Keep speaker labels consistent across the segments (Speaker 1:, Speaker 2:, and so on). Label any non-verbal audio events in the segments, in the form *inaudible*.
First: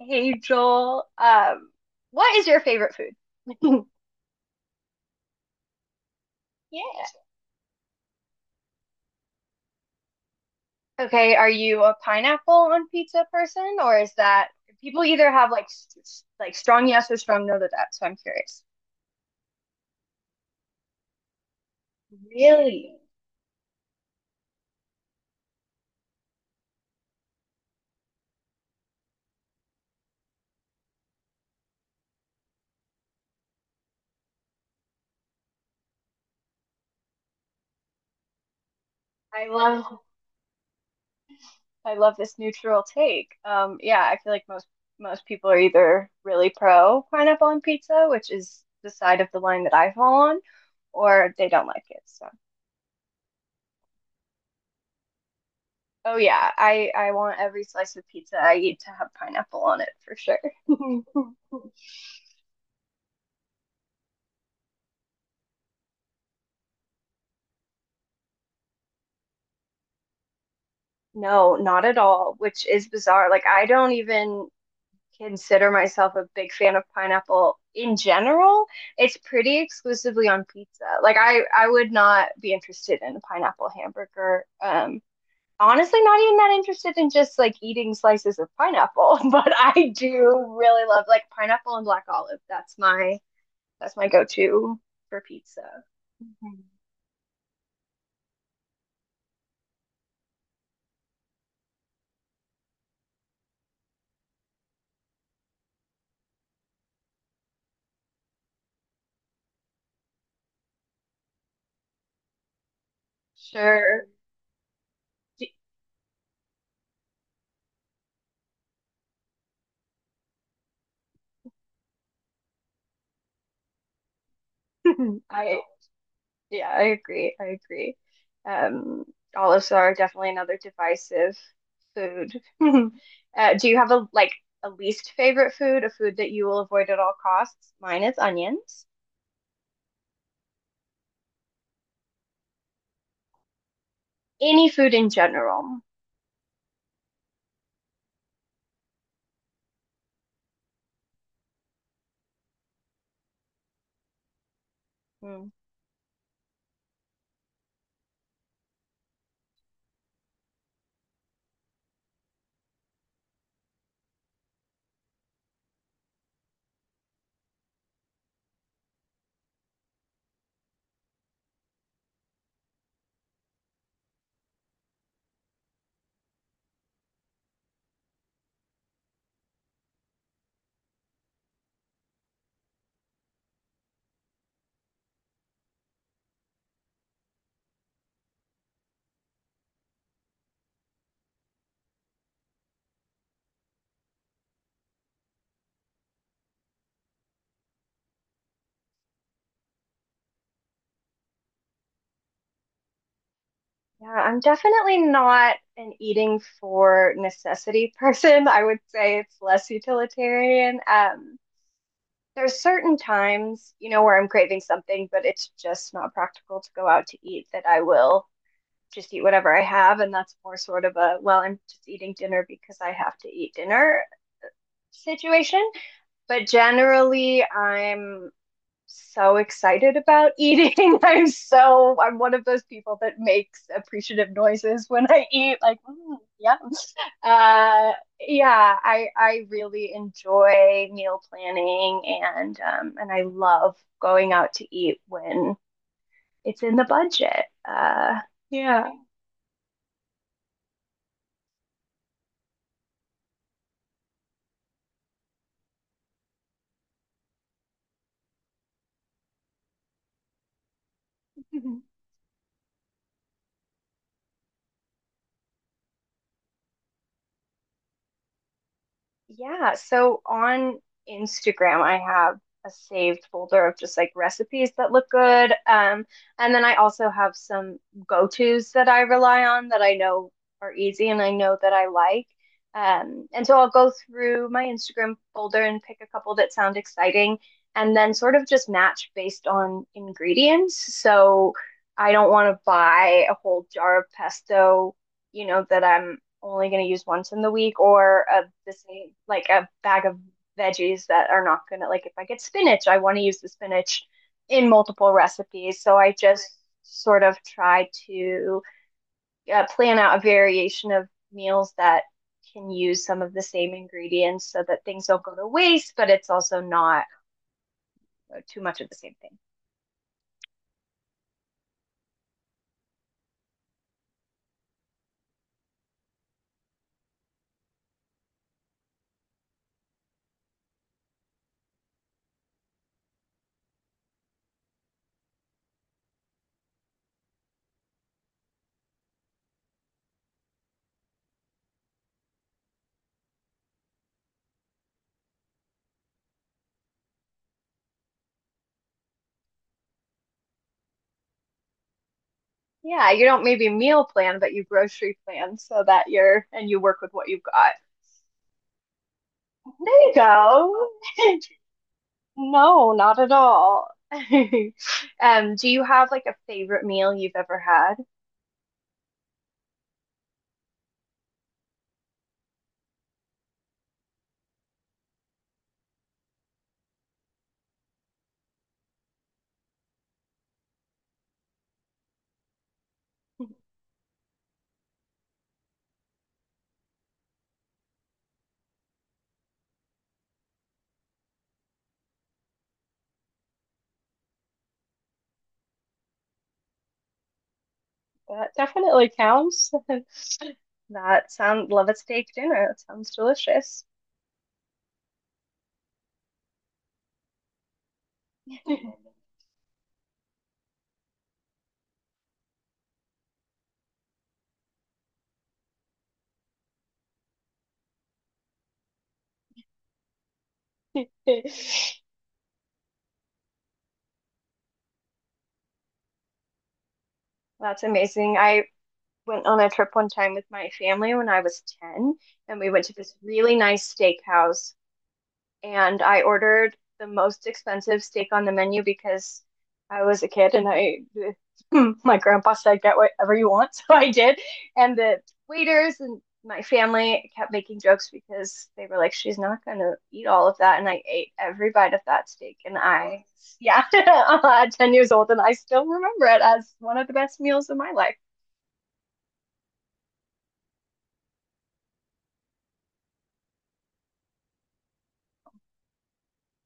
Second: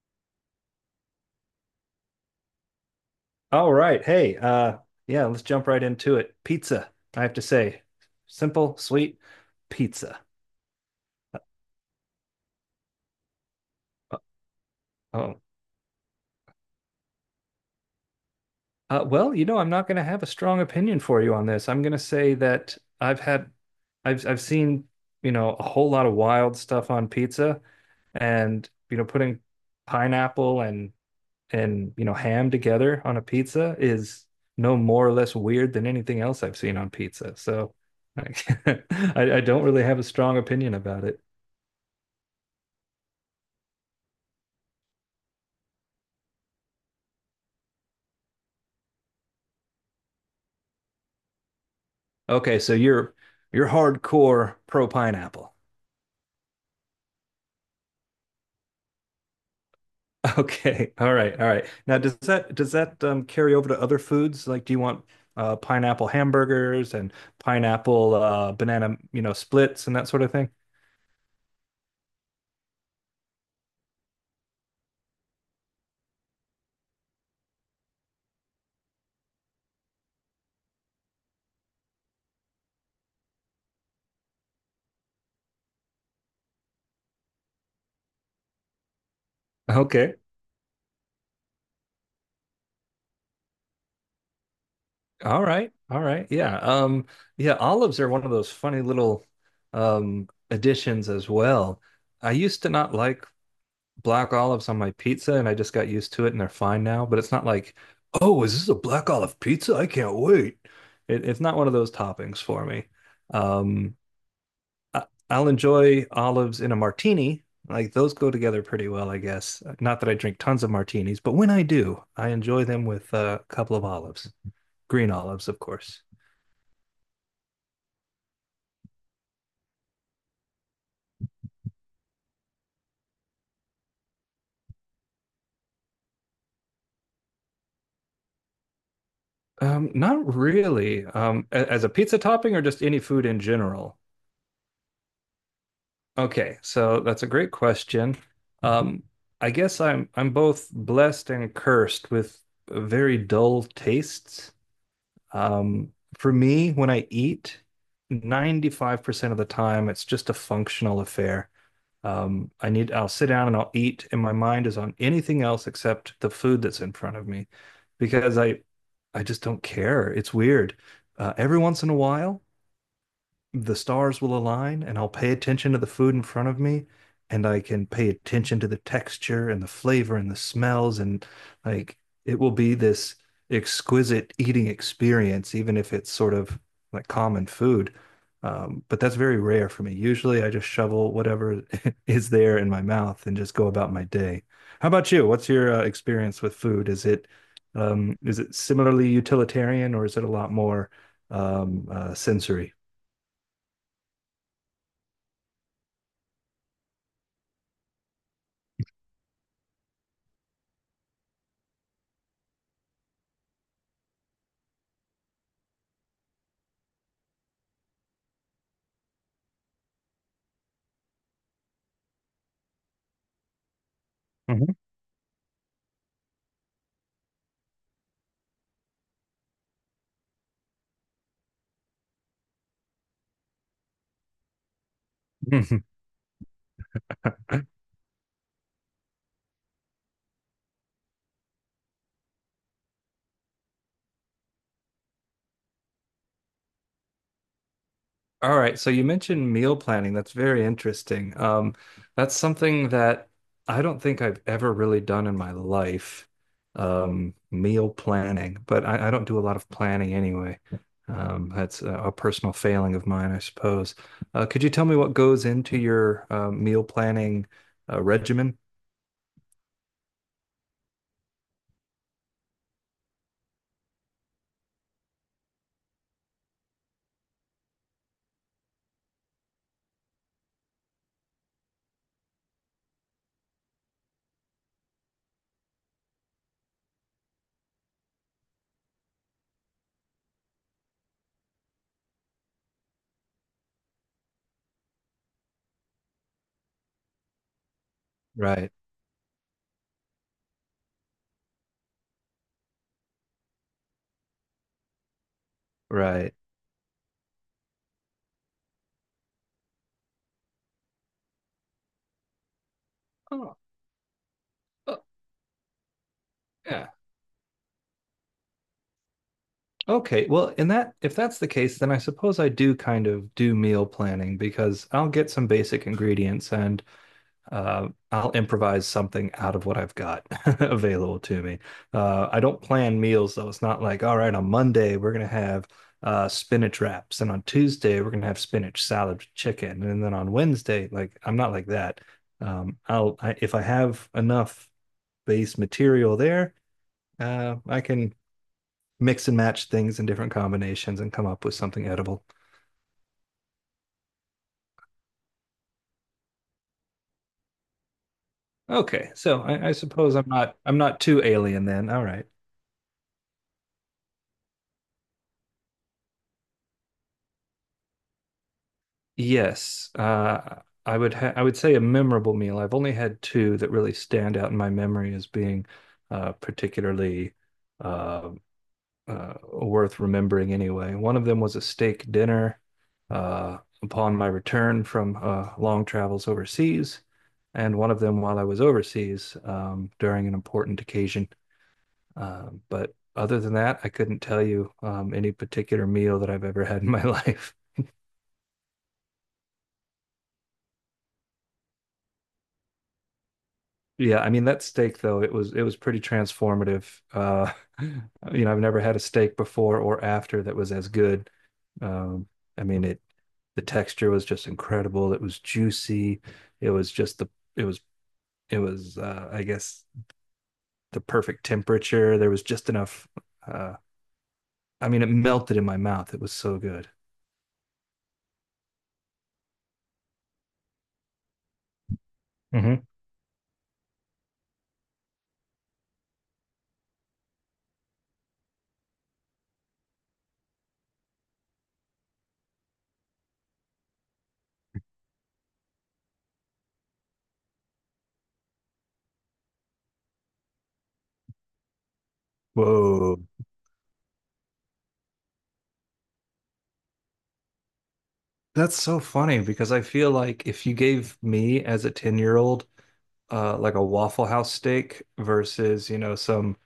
Speaker 1: Hey Joel, what is your favorite
Speaker 2: All
Speaker 1: food? *laughs*
Speaker 2: right. Yeah, let's jump right into it. Pizza,
Speaker 1: Yeah.
Speaker 2: I have to say. Simple, sweet pizza.
Speaker 1: Okay, are you a pineapple on pizza person, or is
Speaker 2: Uh,
Speaker 1: that people either
Speaker 2: Oh,
Speaker 1: have like like strong yes or strong no to that? So I'm curious.
Speaker 2: well, you know, I'm not going to have a strong opinion for you on this. I'm going to say that
Speaker 1: Really?
Speaker 2: I've had, I've seen, you know, a whole lot of wild stuff on pizza and, you know, putting pineapple and, and, you know, ham together on a pizza is no more or less weird than anything else I've seen on pizza. So *laughs* I, I
Speaker 1: I
Speaker 2: don't really have
Speaker 1: love
Speaker 2: a strong opinion about it.
Speaker 1: I love this neutral take. Yeah, I feel like most people are either really pro pineapple on pizza, which is the side of the line that I fall on, or they don't like it. So.
Speaker 2: Okay, so you're hardcore pro pineapple. *laughs*
Speaker 1: Oh yeah, I want every slice of pizza I eat to have pineapple on it for sure.
Speaker 2: Okay, all
Speaker 1: *laughs*
Speaker 2: right, all right. Now, does that carry over to other foods? Like, do you want pineapple hamburgers and pineapple banana, you know, splits and that sort of thing?
Speaker 1: No, not at all, which is bizarre. Like I don't even consider myself a big fan of pineapple in general. It's pretty exclusively on pizza. Like I would not be interested in a pineapple hamburger. Honestly not even that interested in just like eating slices of pineapple, *laughs* but I
Speaker 2: Okay,
Speaker 1: do really love like pineapple and black olive. That's my go-to for
Speaker 2: all
Speaker 1: pizza.
Speaker 2: right, all right. Yeah,
Speaker 1: Mhm.
Speaker 2: yeah. Olives are one of those funny little additions as well. I used to not like black olives on my pizza and I just got used to it and they're fine now. But it's not like, oh, is this a black olive pizza? I can't wait. It's not one of those toppings for me. Um,
Speaker 1: Sure.
Speaker 2: I, I'll enjoy olives in a martini. Like those go together pretty well, I guess. Not that I drink tons of martinis, but when I do, I enjoy them with a couple of olives, green
Speaker 1: *laughs*
Speaker 2: olives, of
Speaker 1: I
Speaker 2: course.
Speaker 1: yeah, I agree. I agree. Um, olives are definitely another divisive food. *laughs* Do you have a least favorite food, a food that you will avoid at all costs? Mine is onions.
Speaker 2: Not really. As a pizza topping or just any food in general?
Speaker 1: Any food in general.
Speaker 2: Okay, so that's a great question. Um, I guess I'm both blessed and cursed with very dull tastes.
Speaker 1: Hmm.
Speaker 2: Um, for me, when I eat, 95% of the time, it's just a functional affair. I'll sit down and I'll eat, and my mind is on anything else except the food that's in front of me, because I just don't care. It's weird. Every once in a while the stars will align and I'll pay attention to the food in front of me and I can pay attention to the texture and the flavor and the smells and like it will be this exquisite eating experience even if it's sort of like common food. But that's very rare for me. Usually I just shovel whatever *laughs* is there in my mouth and just go about my day. How about you? What's your experience with food? Is it similarly utilitarian or is it a lot more sensory?
Speaker 1: Yeah, I'm definitely not an eating for necessity *laughs* person. I would say it's less utilitarian. There's certain times, you know, where I'm craving something, but it's just not practical to go out to eat that I will just eat whatever I have. And that's more sort of a, well, I'm just eating dinner because I have to eat dinner
Speaker 2: Mhm.
Speaker 1: situation. But generally, I'm so excited about eating. *laughs* I'm one of those people that makes appreciative noises when I eat, like
Speaker 2: Mhm.
Speaker 1: mm, yeah,
Speaker 2: *laughs*
Speaker 1: uh, yeah. I really enjoy meal planning and I love going out to eat when it's in the budget.
Speaker 2: All right, so
Speaker 1: Yeah.
Speaker 2: you mentioned meal planning. That's very interesting. That's something that I don't think I've ever really done in my life. Meal planning, but I don't do a lot of planning anyway. That's
Speaker 1: *laughs*
Speaker 2: a personal failing of mine, I suppose. Could you tell me what goes into your meal planning regimen?
Speaker 1: Yeah, so on Instagram, I have a saved folder of just like recipes that look good. And then I also have some go-tos that I rely on that I know are easy and I know that I like. And so I'll go through my Instagram folder and pick a couple that sound exciting and then sort of just match based on ingredients. So I don't want to buy a whole jar of pesto, you know, that I'm only going to use once in the week or a the
Speaker 2: Right,
Speaker 1: same like a bag of veggies that are not going to like if I get spinach, I want to use the spinach in multiple recipes. So I
Speaker 2: right.
Speaker 1: just sort of try to plan out a variation of meals that can use some of the
Speaker 2: Oh,
Speaker 1: same ingredients so that
Speaker 2: oh,
Speaker 1: things don't go to waste, but it's also
Speaker 2: yeah.
Speaker 1: not too much of the same thing.
Speaker 2: Okay, well, in that if that's the case, then I suppose I do kind of do meal planning because I'll get some basic ingredients and I'll improvise something out of what I've got *laughs* available to me. I don't plan meals though. It's not like, all right, on Monday we're gonna have spinach wraps, and on Tuesday we're gonna have spinach salad with chicken, and then on Wednesday, like I'm not like that. If I have enough base material there, I can mix and match things in different combinations and come up with something edible.
Speaker 1: Yeah, you don't maybe meal plan, but you grocery plan so that you work with what you've got.
Speaker 2: Okay, so I
Speaker 1: There you
Speaker 2: suppose I'm
Speaker 1: go.
Speaker 2: not too
Speaker 1: *laughs*
Speaker 2: alien then. All right.
Speaker 1: No, not at all. *laughs* Do you have like a favorite meal you've ever had?
Speaker 2: Yes, I would say a memorable meal. I've only had two that really stand out in my memory as being particularly uh, worth remembering. Anyway, one of them was a steak dinner uh,
Speaker 1: *laughs*
Speaker 2: upon my return from long travels overseas, and one of them while I was overseas during an important occasion. But other than that, I couldn't tell you any particular meal that I've ever had in my life. *laughs*
Speaker 1: That definitely counts. *laughs* That sound love a steak dinner. That sounds delicious.
Speaker 2: Yeah, I mean that steak though, it was pretty transformative. Uh, *laughs* you know, I've never had a steak before or after that was as good. Um, I mean it The texture was just incredible. It was juicy. It was just the it was it was I guess the perfect temperature. There was just enough uh, I mean it melted in my mouth. It was so good.
Speaker 1: *laughs* That's amazing. I went on a trip one time with my family when I was 10, and we went
Speaker 2: Hmm.
Speaker 1: to this really nice steakhouse and I ordered the most expensive steak on the menu because I was a kid and I *laughs* my grandpa said get whatever you want, *laughs* so I did. And the waiters and my family kept making jokes because they were like, "She's not gonna eat all of that," and I ate every bite of that steak.
Speaker 2: Whoa.
Speaker 1: Yeah, *laughs* at 10 years old, and I still remember it as one of the best meals of my life.
Speaker 2: That's so funny because I feel like if you gave me as a 10-year-old like a Waffle House steak versus, you know, some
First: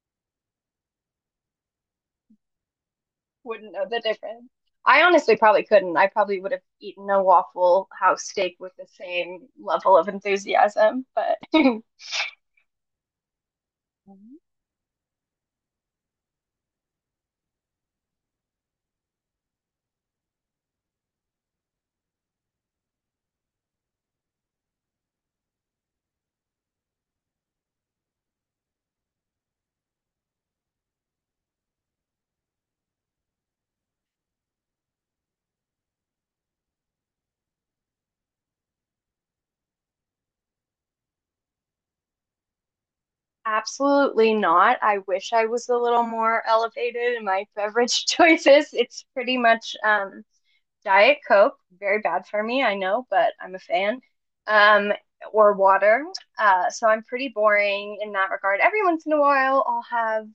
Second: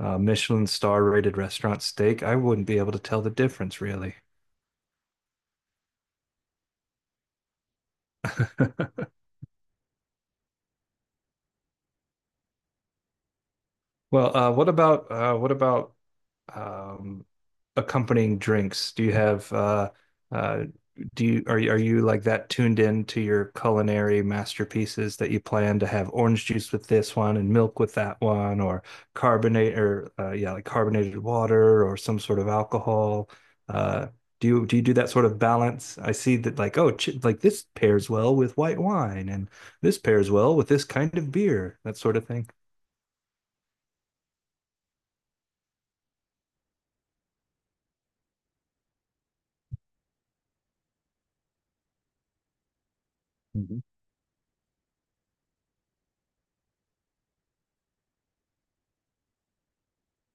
Speaker 2: Michelin star rated restaurant steak, I wouldn't be able to tell the
Speaker 1: Wouldn't
Speaker 2: difference
Speaker 1: know the
Speaker 2: really.
Speaker 1: difference. I honestly probably couldn't. I probably would have eaten a Waffle House steak with the
Speaker 2: *laughs*
Speaker 1: same level of enthusiasm, but *laughs*
Speaker 2: Well, what about um, accompanying drinks? Do you have uh, do you are are you like that tuned in to your culinary masterpieces that you plan to have orange juice with this one and milk with that one or carbonate or yeah like carbonated water or some sort of alcohol? Uh, do you do that sort of balance? I see that like oh ch like this pairs well with white wine and this pairs well with this kind of beer that sort of thing.
Speaker 1: absolutely not. I wish I was a little more elevated in my *laughs* beverage choices. It's pretty much Diet Coke, very bad for me, I know, but I'm a
Speaker 2: Mhm.
Speaker 1: fan. Um, or water. So I'm pretty boring in that regard. Every once in a while, I'll have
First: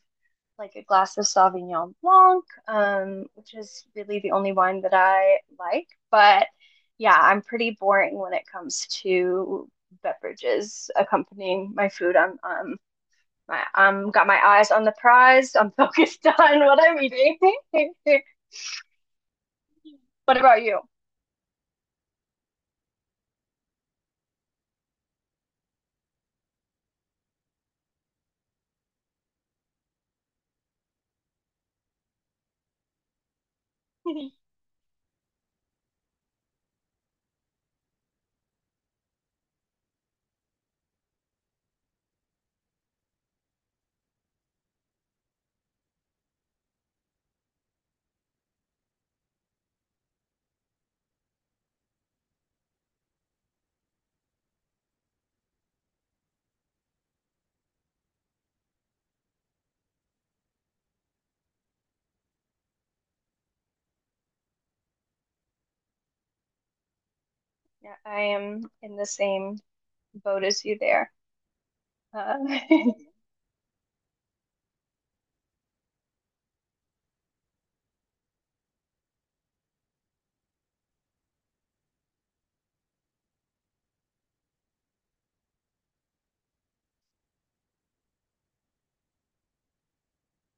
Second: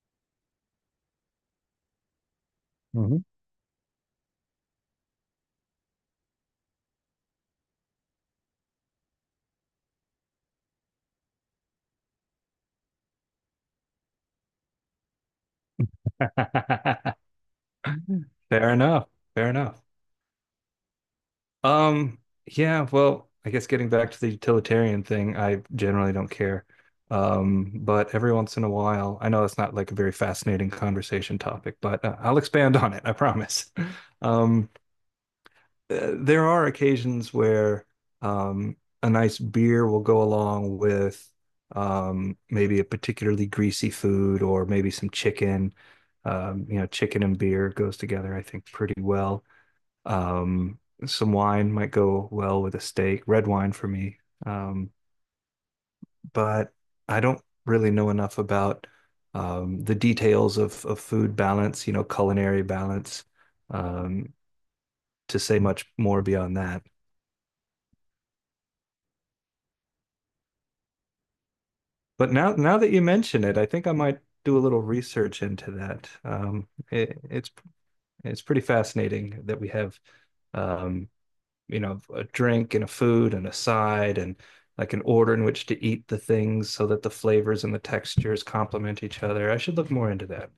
Speaker 1: like a glass of Sauvignon Blanc,
Speaker 2: Mhm.
Speaker 1: which is really the only wine that I like. But yeah, I'm pretty boring when it comes to beverages accompanying my food. I'm my got my eyes on the prize. I'm *laughs* focused on what I'm
Speaker 2: *laughs*
Speaker 1: eating. *laughs*
Speaker 2: Fair enough. Fair enough.
Speaker 1: What about you?
Speaker 2: Um, yeah, well, I guess getting back to the utilitarian thing, I generally don't care. But every once in a while, I know that's not like a very fascinating conversation topic, but I'll expand on it, I promise. *laughs*
Speaker 1: *laughs*
Speaker 2: Um, there are occasions where um, a nice beer will go along with maybe a particularly greasy food or maybe some chicken. You know, chicken and beer goes together, I think, pretty well. Um, some wine might go well with a steak, red wine for me. Um, but I don't really know enough about the details of food balance, you know, culinary balance, um, to say much more beyond that.
Speaker 1: Yeah, I am in the same boat as you there.
Speaker 2: But
Speaker 1: Uh,
Speaker 2: now that you
Speaker 1: *laughs*
Speaker 2: mention it, I think I might do a little research into that. It's pretty fascinating that we have um, you know, a drink and a food and a side and like an order in which to eat the things so that the flavors and the textures complement each other. I should look more into that.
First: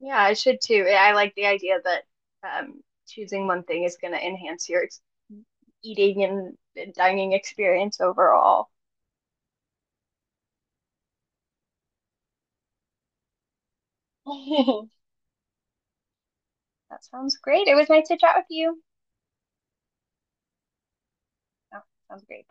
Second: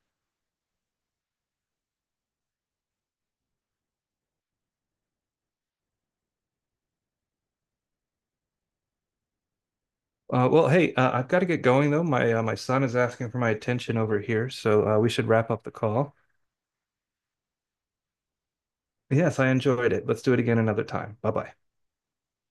Speaker 1: Yeah, I should too. I like the idea that um, choosing one thing is going to enhance your ex eating and dining experience overall.
Speaker 2: I've got to get going though. My son is asking for my attention over here, so
Speaker 1: *laughs*
Speaker 2: we should wrap up the call.
Speaker 1: That sounds great. It was nice to chat with you.
Speaker 2: Yes, I enjoyed it. Let's do it again another time. Bye bye.
Speaker 1: Oh, sounds great. Bye.